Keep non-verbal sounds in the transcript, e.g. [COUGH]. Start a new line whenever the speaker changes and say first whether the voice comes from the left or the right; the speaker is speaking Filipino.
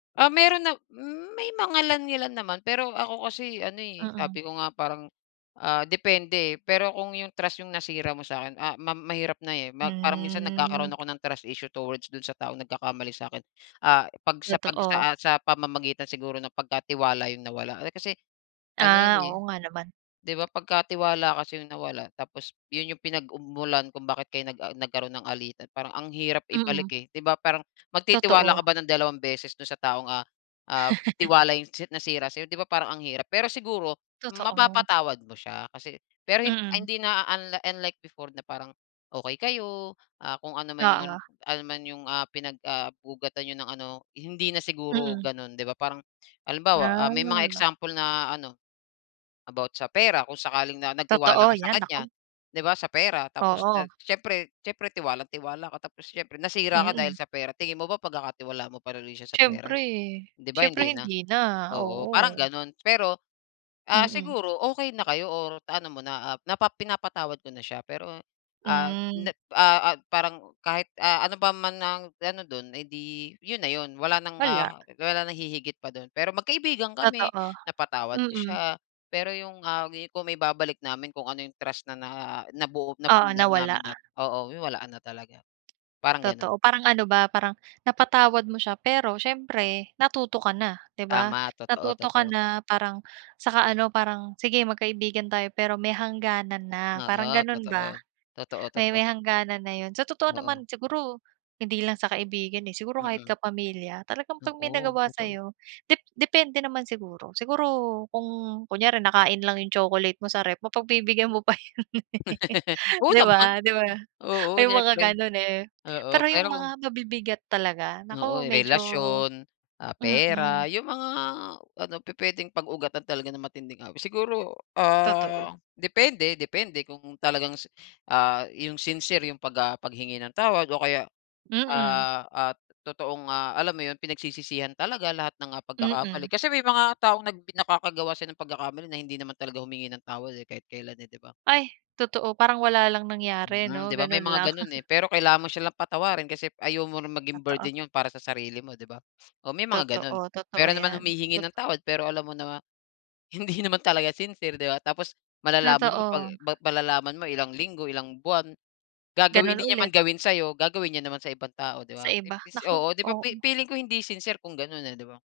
left: Ah, meron na may mangilan-ilan naman pero ako kasi ano, eh,
right: Mm.
left: sabi ko nga parang, ah, depende, eh, pero kung 'yung trust 'yung nasira mo sa'kin, ah, mam mahirap na, eh, ma parang minsan
right: Hmm.
left: nagkakaroon ako ng trust issue towards dun sa taong nagkakamali sa'kin, ah, 'pag sa 'pag sa,
right: Totoo.
left: ah, sa pamamagitan siguro ng pagka tiwala 'yung nawala. Eh, kasi ano 'yun,
right: Ah,
left: eh,
right: oo nga naman.
left: 'di ba pagka tiwala kasi 'yung nawala tapos 'yun 'yung pinag-ug mulan kung bakit kayo nag ah, nagkaroon ng alitan parang ang hirap ibalik,
right: Mm.
left: eh, 'di ba parang magtitiwala
right: Totoo.
left: ka ba ng dalawang beses do'n sa taong, ah, ah,
right: [LAUGHS]
left: tiwala 'yong si nasira sa'yo 'di ba, parang ang hirap. Pero siguro
right: Totoo.
left: mapapatawad mo siya kasi pero hin ah,
right: Mm.
left: hindi na unli unlike before na parang, okey kayo, ah, kung ano man 'yung
right: Oo.
left: ano naman 'yong, ah, pinag, ah, ugatan niyo ng ano hindi na siguro
right: Mm.
left: ganun. 'Di ba parang halimbawa, ah, may mga
right: Ah.
left: example na ano, about sa pera kung sakaling na nagtiwala
right: Totoo,
left: ka sa
right: 'yan
left: kanya,
right: naku.
left: 'di ba sa pera tapos
right: Oo.
left: nag siyempre siyempre tiwalang-tiwala ka tapos siyempre nasira ka dahil
right: Mm.
left: sa pera. Tingin mo ba pagkakatiwalaan mo pa rin uli siya sa pera?
right: Siyempre,
left: 'Di ba
right: siyempre
left: hindi na?
right: hindi na,
left: Oo, parang
right: oo.
left: gano'n, Pero, ah,
right: Mm.
left: siguro okey na kayo or naano mo na, ah, napa pinapatawad mo na siya pero, ah, na
right: Hmm.
left: ah, ah parang kahit, ah, ano pa man ang ano dun, eh, 'di 'yun na 'yun wala ng,
right: Wala.
left: ah, wala nang hihigit pa dun. Pero magkaibigan kami,
right: Totoo,
left: napatawad ko
right: mm.
left: siya, pero 'yung, ah, kung maibabalik namin kung ano 'yung trust na na nabuo,
right: Oo
left: napundar
right: nawala.
left: namin na oo, wala na talaga, parang ganun.
right: Totoo, parang ano ba, parang napatawad mo siya pero siyempre natuto ka na, 'di ba.
left: Tama, totoo,
right: Natuto ka
left: totoo.
right: na, parang saka ano, parang sige magkaibigan tayo pero may hangganan na, parang
left: Oo,
right: gano'n ba,
left: totoo. Totoo,
right: may
left: totoo.
right: may hangganan na 'yon. Sa totoo
left: Oo.
right: naman, siguro hindi lang sa kaibigan, eh, siguro kahit
left: Mm.
right: kapamilya talagang 'pag may
left: Oo,
right: nagawa
left: totoo.
right: sa'yo dep depende naman siguro. Siguro kung kunyari nakain lang 'yong chocolate mo sa ref, mapagbibigyan mo pa yon eh,
left: [LAUGHS] Oo
right: 'di
left: naman.
right: ba, 'di ba,
left: Oo,
right: may mga
left: siyempre.
right: gano'n eh.
left: Oo,
right: Pero 'yung
left: pero
right: mga
left: kung
right: mabibigat talaga,
left: Oo,
right: naku
left: 'yung
right: medyo
left: relasyon, ah, pera,
right: mm.
left: 'yung mga ano pupuwedeng pag-ugatan talaga ng matinding away. Siguro,
right: Totoo.
left: ah, depende depende kung talagang, ah, 'yung sincere 'yung 'pag, ah, paghingi ng tawad o kaya,
right: Mm.
left: ah, at totoong, ah, alam mo 'yun pinagsisisihan talaga lahat ng, ah, pagkakamali.
right: Mm.
left: Kasi may mga taong nag nakakagawa siya ng pagkakamali na hindi naman talaga humingi ng tawad eh, kahit kelan eh, 'di ba.
right: Ay totoo, parang wala lang nangyari
left: Mm,
right: 'no,
left: 'di ba may
right: gano'n
left: mga
right: lang.
left: gano'n, eh,
right: [CHUCKLES]
left: pero kailangan mo silang patawarin kasi ayaw mo na maging
right: Totoo.
left: burden 'yun para sa sarili mo 'di ba. O may mga gano'n,
right: Totoo, totoo
left: meron naman
right: 'yan,
left: humihingi ng
right: totoo.
left: tawad pero alam mo na, hindi naman talaga sincere, 'di ba tapos, malalaman mo 'pag
right: Totoo.
left: malalaman mo ilang linggo, ilang buwan, gagawin
right: Ganun
left: hindi niya man
right: ulit.
left: gawin sa'yo, gagawin niya naman sa ibang tao 'di
right: Sa
left: ba.
right: iba,
left: Imbes
right: naku!
left: oo 'di ba.
right: Oo.
left: Fi-feeling ko hindi sincere kung gano'n eh 'di ba.